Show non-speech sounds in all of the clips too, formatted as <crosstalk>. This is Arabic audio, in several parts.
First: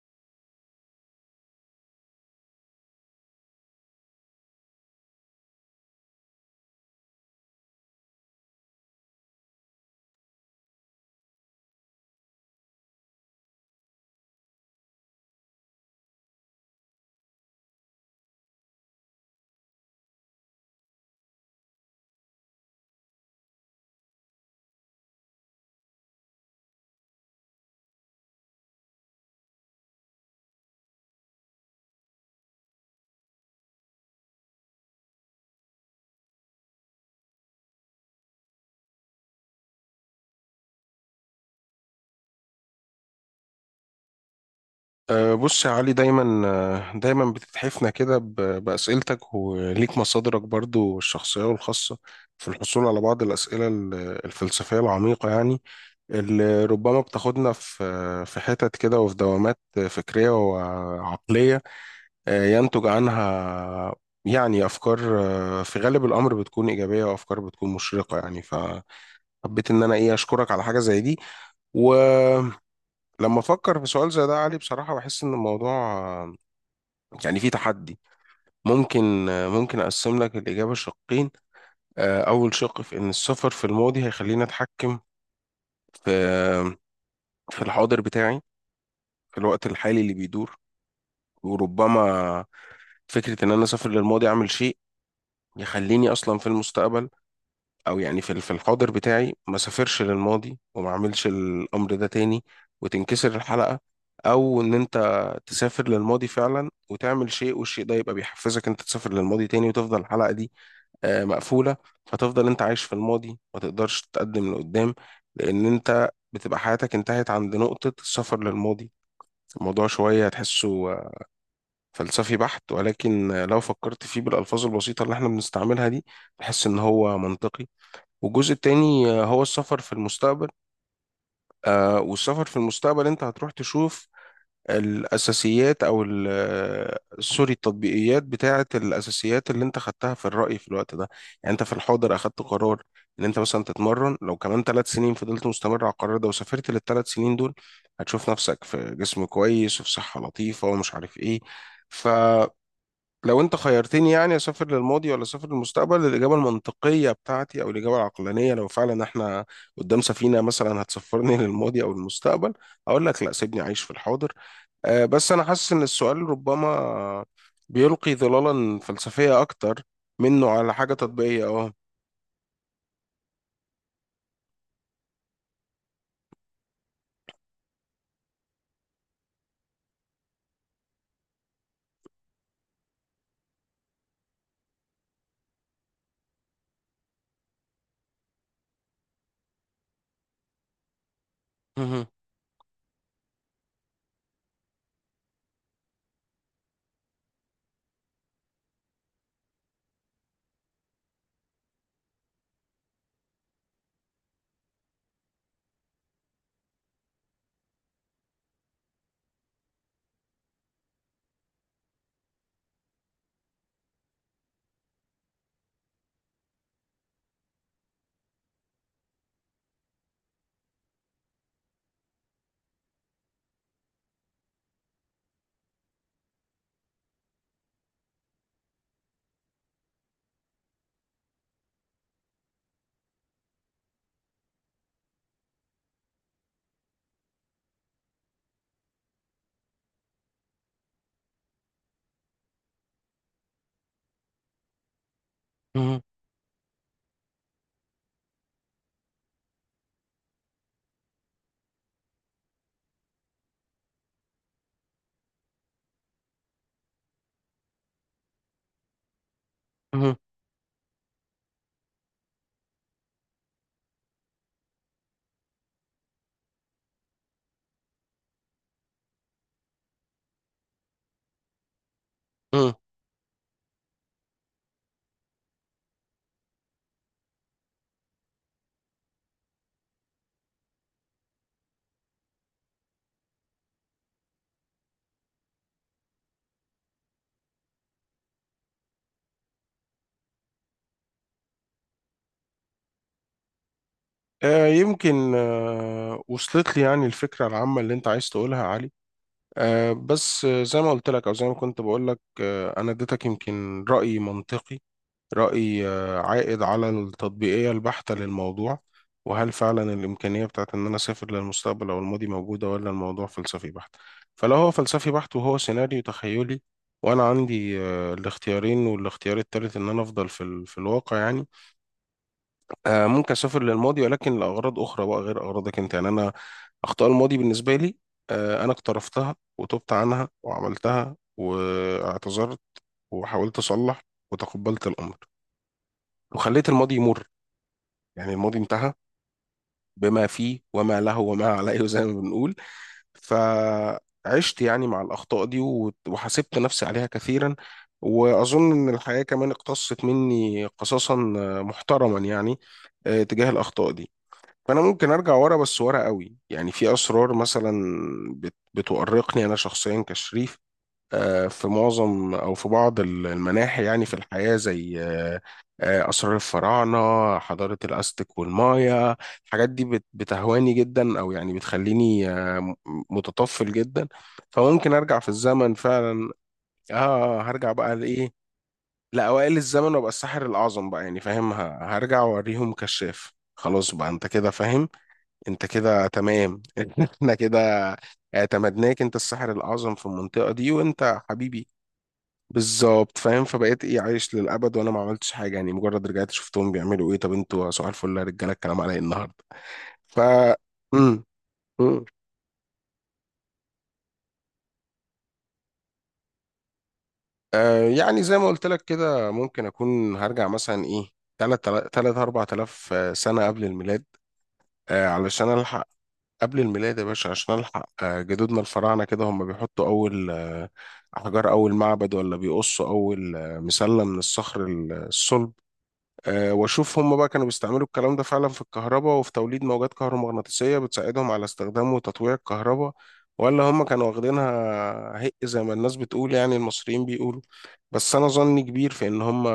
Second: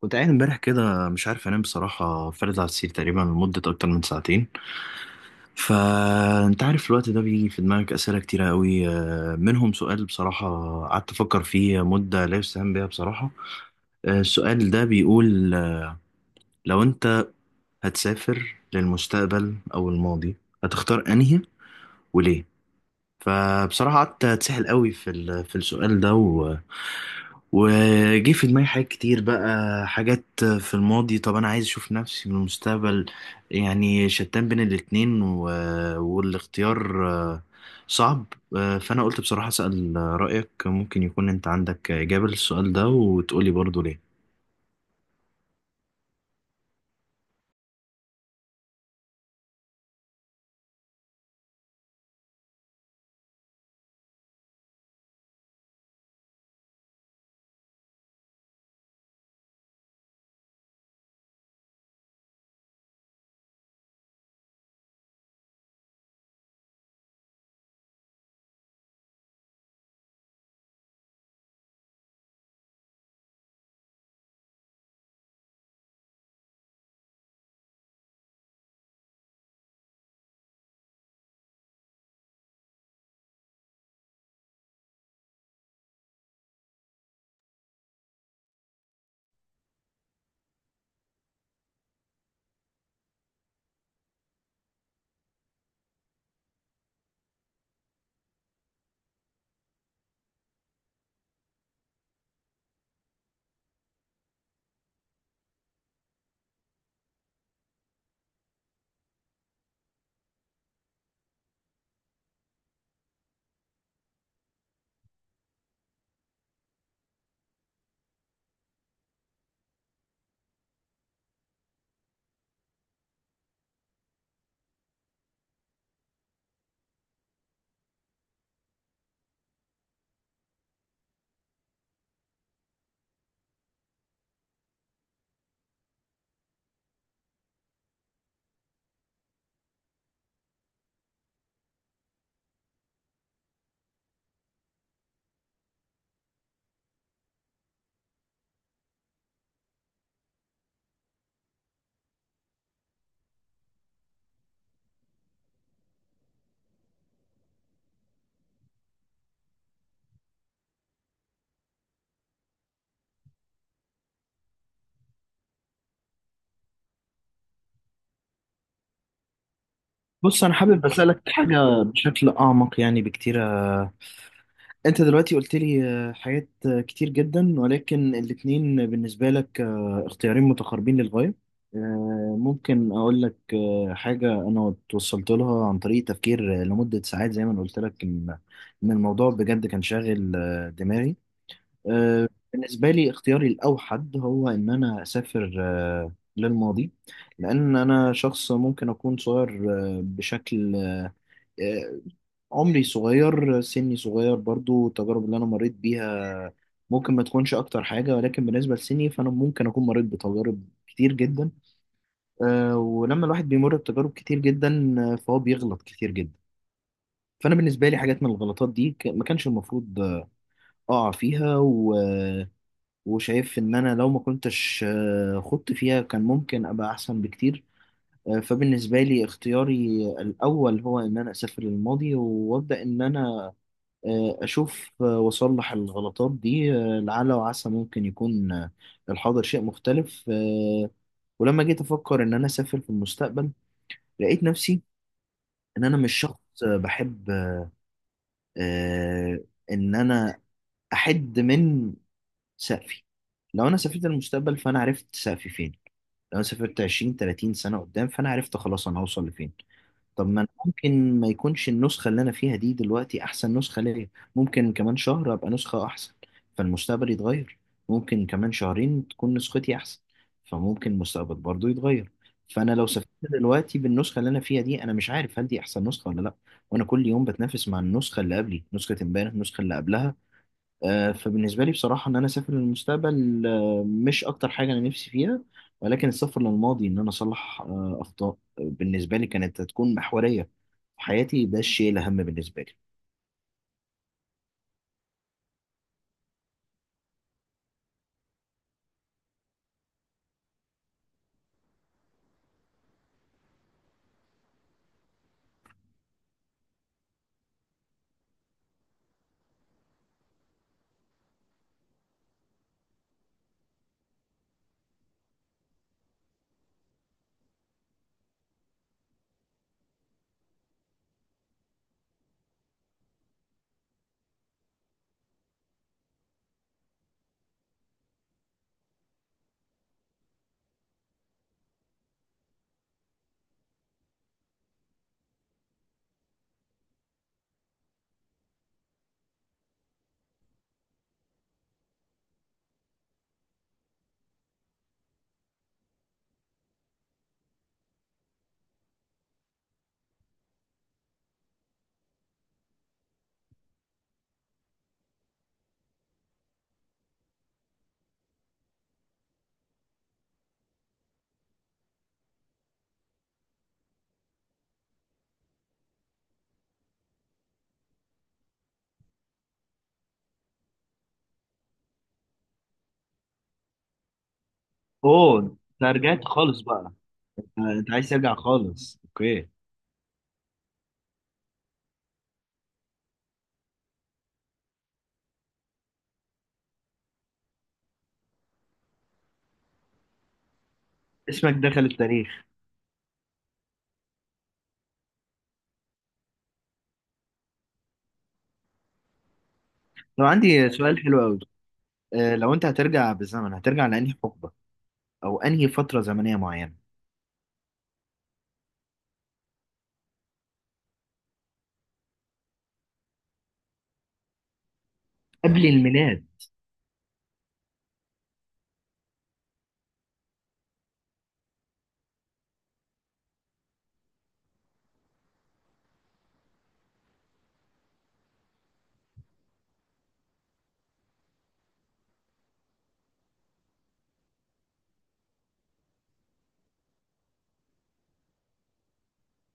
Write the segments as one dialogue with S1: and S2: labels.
S1: كنت قاعد امبارح كده مش عارف انام بصراحة، فارد على السرير تقريبا لمدة أكتر من ساعتين. فأنت عارف الوقت ده بيجي في دماغك أسئلة كتيرة قوي، منهم سؤال بصراحة قعدت أفكر فيه مدة لا يستهان بها بصراحة. السؤال ده بيقول لو أنت هتسافر للمستقبل أو الماضي، هتختار أنهي وليه؟ فبصراحة قعدت أتسحل قوي في السؤال ده. وجه في دماغي حاجات كتير، بقى حاجات في الماضي. طب انا عايز اشوف نفسي من المستقبل، يعني شتان بين الاتنين والاختيار صعب. فانا قلت بصراحة اسأل رأيك، ممكن يكون انت عندك إجابة للسؤال ده وتقولي برضو ليه.
S2: بص يا علي، دايما بتتحفنا كده بأسئلتك، وليك مصادرك برضو الشخصية والخاصة في الحصول على بعض الأسئلة الفلسفية العميقة يعني، اللي ربما بتاخدنا في حتت كده وفي دوامات فكرية وعقلية. ينتج عنها يعني أفكار، في غالب الأمر بتكون إيجابية، وأفكار بتكون مشرقة يعني. فحبيت إن أنا إيه أشكرك على حاجة زي دي. ولما افكر في سؤال زي ده يا علي، بصراحة بحس ان الموضوع يعني في تحدي. ممكن ممكن أقسم لك الإجابة شقين. أول شق في إن السفر في الماضي هيخليني أتحكم في في الحاضر بتاعي، في الوقت الحالي اللي بيدور. وربما فكرة إن أنا أسافر للماضي أعمل شيء يخليني أصلا في المستقبل، أو يعني في الحاضر بتاعي ما سافرش للماضي وما أعملش الأمر ده تاني، وتنكسر الحلقة. أو إن أنت تسافر للماضي فعلا وتعمل شيء، والشيء ده يبقى بيحفزك أنت تسافر للماضي تاني، وتفضل الحلقة دي مقفولة. فتفضل انت عايش في الماضي، ما تقدرش تتقدم لقدام، لان انت بتبقى حياتك انتهت عند نقطة السفر للماضي. الموضوع شوية تحسه فلسفي بحت، ولكن لو فكرت فيه بالألفاظ البسيطة اللي احنا بنستعملها دي، تحس ان هو منطقي. والجزء التاني هو السفر في المستقبل. والسفر في المستقبل انت هتروح تشوف الأساسيات، أو سوري، التطبيقيات بتاعة الأساسيات اللي أنت خدتها في الرأي في الوقت ده. يعني أنت في الحاضر أخدت قرار إن أنت مثلا تتمرن، لو كمان 3 سنين فضلت مستمر على القرار ده وسافرت لل3 سنين دول، هتشوف نفسك في جسم كويس وفي صحة لطيفة ومش عارف إيه. فلو أنت خيرتني يعني أسافر للماضي ولا أسافر للمستقبل، الإجابة المنطقية بتاعتي أو الإجابة العقلانية، لو فعلا إحنا قدام سفينة مثلا هتسفرني <laughs> للماضي أو المستقبل، أقول لك لا، سيبني أعيش في الحاضر. بس أنا حاسس إن السؤال ربما بيلقي ظلالا فلسفية أكتر
S1: بص،
S2: منه
S1: انا
S2: على
S1: حابب
S2: حاجة
S1: اسألك
S2: تطبيقية
S1: حاجة بشكل اعمق يعني بكتير. انت دلوقتي قلت لي حاجات كتير جدا، ولكن الاتنين بالنسبة لك اختيارين متقاربين للغاية. ممكن اقول لك حاجة انا توصلت لها عن طريق تفكير لمدة ساعات، زي ما انا قلت لك ان الموضوع بجد كان شاغل دماغي.
S2: مهم،
S1: بالنسبة لي اختياري الاوحد هو ان انا اسافر للماضي، لان انا شخص ممكن اكون صغير، آه، بشكل آه، آه، عمري صغير، سني صغير. برضو التجارب اللي أنا مريت بيها ممكن ما تكونش أكتر حاجة، ولكن بالنسبة لسني فأنا ممكن أكون مريت بتجارب كتير جدا. ولما الواحد بيمر بتجارب كتير جدا فهو بيغلط كتير جدا. فأنا بالنسبة لي حاجات من الغلطات دي ما كانش المفروض أقع فيها وشايف إن أنا لو ما كنتش خضت فيها كان ممكن أبقى أحسن بكتير. فبالنسبة لي اختياري الأول هو إن أنا أسافر للماضي، وأبدأ إن أنا أشوف وأصلح الغلطات دي، لعل وعسى ممكن يكون الحاضر شيء مختلف. ولما جيت أفكر إن أنا أسافر في المستقبل، لقيت نفسي إن أنا
S2: مهم،
S1: مش شخص بحب آه، إن أنا أحد من سقفي. لو أنا سافرت المستقبل، فأنا عرفت سقفي فين. لو أنا سافرت 20 30 سنة قدام، فأنا عرفت خلاص أنا هوصل لفين.
S2: مهم،
S1: طب ما أنا ممكن ما يكونش النسخة اللي أنا فيها دي دلوقتي أحسن نسخة ليا. ممكن كمان شهر أبقى نسخة أحسن، فالمستقبل يتغير. ممكن كمان شهرين تكون نسختي أحسن، فممكن المستقبل برضو يتغير.
S2: مهم.
S1: فأنا لو سافرت دلوقتي بالنسخة اللي أنا فيها دي، أنا مش عارف هل دي أحسن نسخة ولا لأ. وأنا كل يوم بتنافس مع النسخة اللي قبلي، نسخة امبارح، النسخة اللي قبلها. فبالنسبة لي بصراحة إن أنا أسافر للمستقبل مش أكتر حاجة أنا نفسي فيها، ولكن السفر للماضي إن أنا أصلح أخطاء بالنسبة لي كانت هتكون محورية في حياتي. ده الشيء الأهم بالنسبة لي.
S2: يمكن وصلت لي يعني الفكرة العامة اللي أنت عايز تقولها يا علي. بس زي ما قلت لك أو زي ما كنت بقول لك، أنا اديتك يمكن رأي منطقي، رأي عائد على التطبيقية البحتة للموضوع. وهل فعلا الإمكانية بتاعت إن أنا أسافر للمستقبل أو الماضي موجودة، ولا الموضوع فلسفي بحت؟ فلو هو فلسفي بحت وهو سيناريو تخيلي، وأنا عندي الاختيارين، والاختيار التالت إن أنا أفضل في الواقع يعني. ممكن أسافر للماضي، ولكن لأغراض أخرى بقى غير أغراضك أنت. يعني أنا، أخطاء الماضي بالنسبة لي، أنا اقترفتها وتبت عنها وعملتها واعتذرت، وحاولت أصلح، وتقبلت الأمر، وخليت الماضي يمر. يعني الماضي انتهى بما فيه وما له وما عليه <laughs> زي ما بنقول. فعشت يعني مع الأخطاء دي وحاسبت نفسي عليها كثيرا. وأظن إن الحياة كمان اقتصت مني قصاصا محترما يعني، تجاه الأخطاء دي. فأنا ممكن أرجع ورا، بس ورا قوي. يعني في أسرار مثلا بتؤرقني أنا شخصيا كشريف، في معظم أو في بعض المناحي يعني في الحياة، زي أسرار الفراعنة، حضارة الأزتك والمايا. الحاجات دي بتهواني جدا، أو يعني بتخليني متطفل جدا. فممكن أرجع في
S1: اوه! انت
S2: الزمن
S1: رجعت
S2: فعلا.
S1: خالص بقى.
S2: هرجع
S1: أنت
S2: بقى
S1: عايز ترجع
S2: لإيه؟
S1: خالص، أوكي.
S2: لأوائل الزمن، وأبقى الساحر الأعظم بقى، يعني فاهم. هرجع وأوريهم كشاف، خلاص بقى. أنت كده فاهم، أنت كده تمام <laughs> إحنا كده اعتمدناك أنت الساحر الأعظم في المنطقة دي، وأنت
S1: اسمك
S2: حبيبي،
S1: دخل التاريخ.
S2: بالظبط، فاهم. فبقيت ايه، عايش للابد وانا ما عملتش حاجه، يعني مجرد رجعت شفتهم بيعملوا ايه. طب انتوا صباح الفل يا رجاله، الكلام على ايه النهارده؟ ف
S1: طب عندي سؤال حلو
S2: امم.
S1: أوي.
S2: امم.
S1: لو أنت هترجع بالزمن، هترجع لأنهي حقبة أو أنهي فترة زمنية معينة؟
S2: يعني زي ما قلت لك كده، ممكن اكون هرجع مثلا ايه، 3، 3، 4000 سنه قبل الميلاد، علشان
S1: قبل
S2: الحق.
S1: الميلاد؟
S2: قبل الميلاد يا باشا، عشان الحق جدودنا الفراعنه كده هم بيحطوا اول احجار، اول معبد، ولا بيقصوا اول مسله من الصخر الصلب. واشوف هم بقى كانوا بيستعملوا الكلام ده فعلا في الكهرباء، وفي توليد موجات كهرومغناطيسية بتساعدهم على استخدام وتطويع الكهرباء، ولا هم كانوا واخدينها هق زي ما الناس بتقول، يعني المصريين بيقولوا. بس انا ظني كبير في ان هم،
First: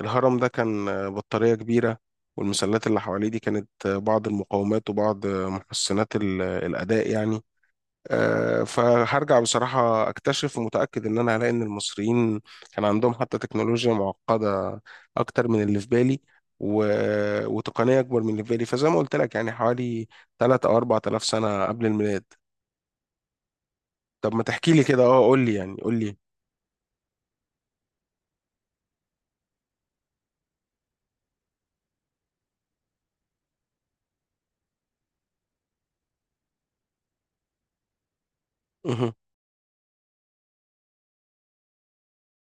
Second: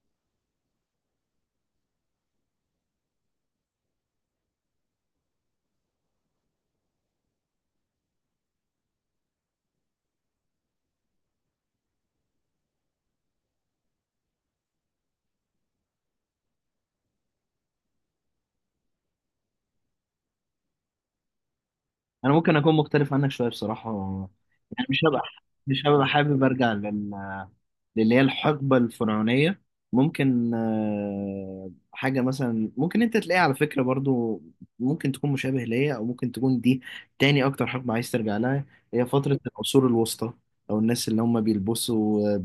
S2: الهرم ده كان بطارية كبيرة، والمسلات اللي حواليه دي كانت بعض المقاومات وبعض محسنات الأداء يعني. فهرجع بصراحة أكتشف، ومتأكد إن أنا هلاقي إن المصريين كان عندهم حتى تكنولوجيا معقدة أكتر من اللي في بالي، و... وتقنية أكبر من اللي في بالي. فزي ما قلت لك يعني، حوالي 3 أو 4000 سنة قبل الميلاد.
S1: انا ممكن اكون مختلف عنك شويه بصراحه.
S2: طب ما تحكي لي
S1: يعني مش
S2: كده.
S1: هبقى
S2: قول لي يعني،
S1: مش
S2: قول
S1: هبقى
S2: لي.
S1: حابب ارجع للي هي الحقبه الفرعونيه. ممكن حاجه مثلا ممكن انت تلاقيها على فكره برضو. ممكن تكون مشابه ليا، او ممكن تكون دي تاني اكتر حقبه عايز ترجع لها. هي
S2: مه،
S1: فتره العصور الوسطى، او الناس اللي هم بيلبسوا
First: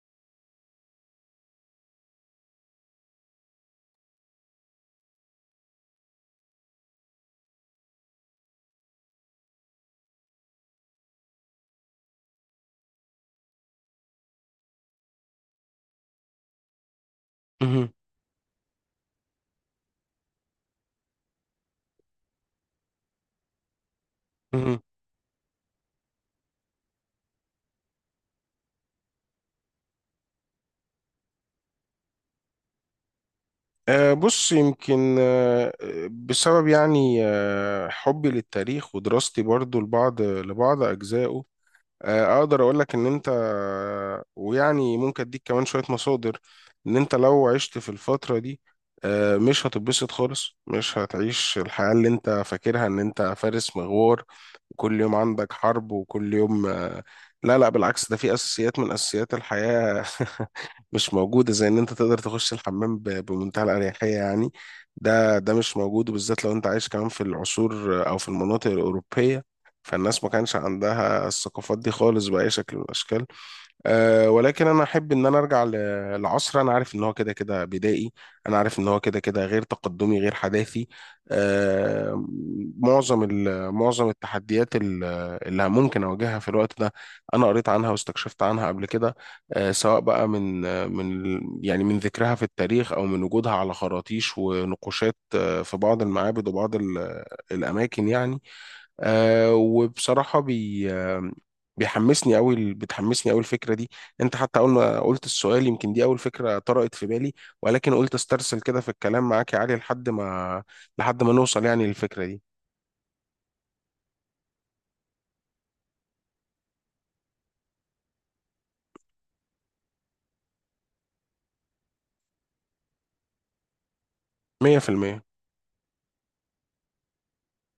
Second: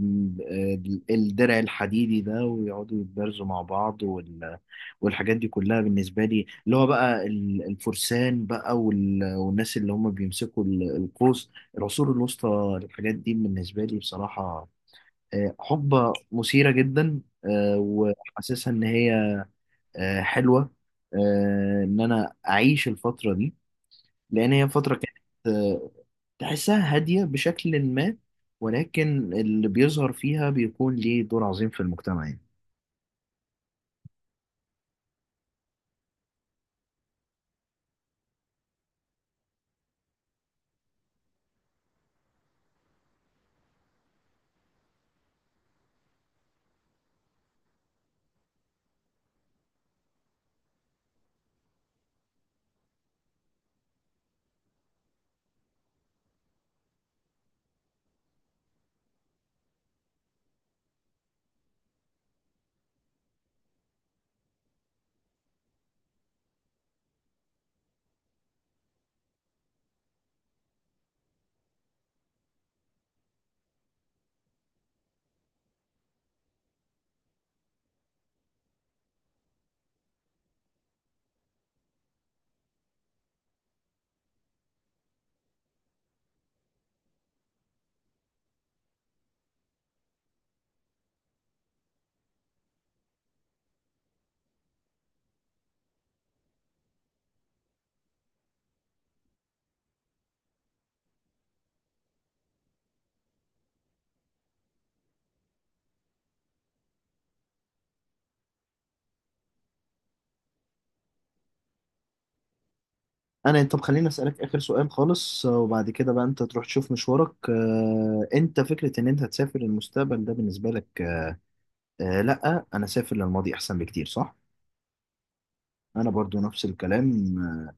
S1: آه، الدرع الحديدي ده ويقعدوا يتبارزوا مع بعض والحاجات دي كلها. بالنسبه لي، اللي هو بقى الفرسان بقى والناس اللي هم بيمسكوا القوس. العصور الوسطى، الحاجات دي بالنسبة لي بصراحة حقبة مثيرة جدا،
S2: مه،
S1: وحاسسها إن هي حلوة، إن أنا أعيش الفترة دي، لأن هي
S2: مه.
S1: فترة كانت آه، تحسها هادية بشكل ما، ولكن اللي بيظهر فيها بيكون ليه دور عظيم في المجتمع يعني.
S2: بص، يمكن بسبب يعني حبي للتاريخ، ودراستي برضو لبعض أجزائه، اقدر اقول لك ان انت، ويعني ممكن اديك كمان شوية مصادر، ان انت لو عشت في الفترة دي، مش هتتبسط خالص. مش هتعيش الحياة اللي انت فاكرها ان انت فارس مغوار، وكل يوم عندك حرب، وكل يوم لا لا، بالعكس. ده في اساسيات من اساسيات الحياة <laughs> مش موجودة، زي ان انت تقدر تخش الحمام بمنتهى الأريحية يعني. ده مش موجود، وبالذات لو انت عايش كمان في العصور او في المناطق الأوروبية. فالناس ما كانش عندها الثقافات دي خالص بأي شكل من الأشكال. ولكن انا احب ان انا ارجع لعصر انا عارف ان هو كده كده بدائي، انا عارف ان هو كده كده غير تقدمي غير حداثي أه معظم التحديات اللي ممكن اواجهها في الوقت ده، انا قريت عنها واستكشفت عنها قبل كده. سواء بقى من يعني من ذكرها في التاريخ، او من وجودها على خراطيش ونقوشات، في بعض المعابد وبعض الاماكن يعني. وبصراحة بي آه بيحمسني أوي بتحمسني أوي الفكرة دي. أنت حتى أول ما قلت السؤال، يمكن دي أول فكرة طرقت في بالي، ولكن قلت استرسل كده في الكلام معاك يا علي، لحد ما نوصل يعني للفكرة دي.
S1: انا، طب خليني اسالك اخر سؤال خالص، وبعد كده بقى انت تروح تشوف مشوارك. انت فكره ان انت تسافر المستقبل ده بالنسبه لك لا، انا سافر للماضي احسن بكتير، صح؟
S2: 100%.
S1: انا برضو نفس الكلام.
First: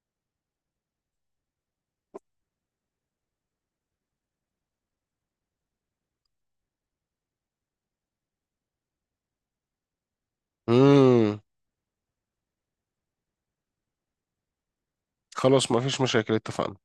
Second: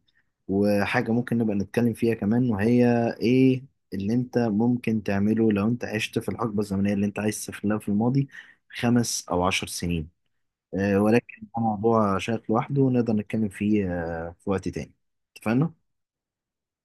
S1: وحاجه ممكن نبقى نتكلم فيها كمان وهي ايه اللي انت ممكن تعمله لو انت عشت في الحقبه الزمنيه اللي انت عايز تسافر لها في الماضي، 5 او 10 سنين. ولكن
S2: امم.
S1: ده موضوع شائك لوحده، ونقدر نتكلم فيه في وقت تاني.
S2: خلاص، ما
S1: اتفقنا.
S2: فيش مشاكل، اتفقنا.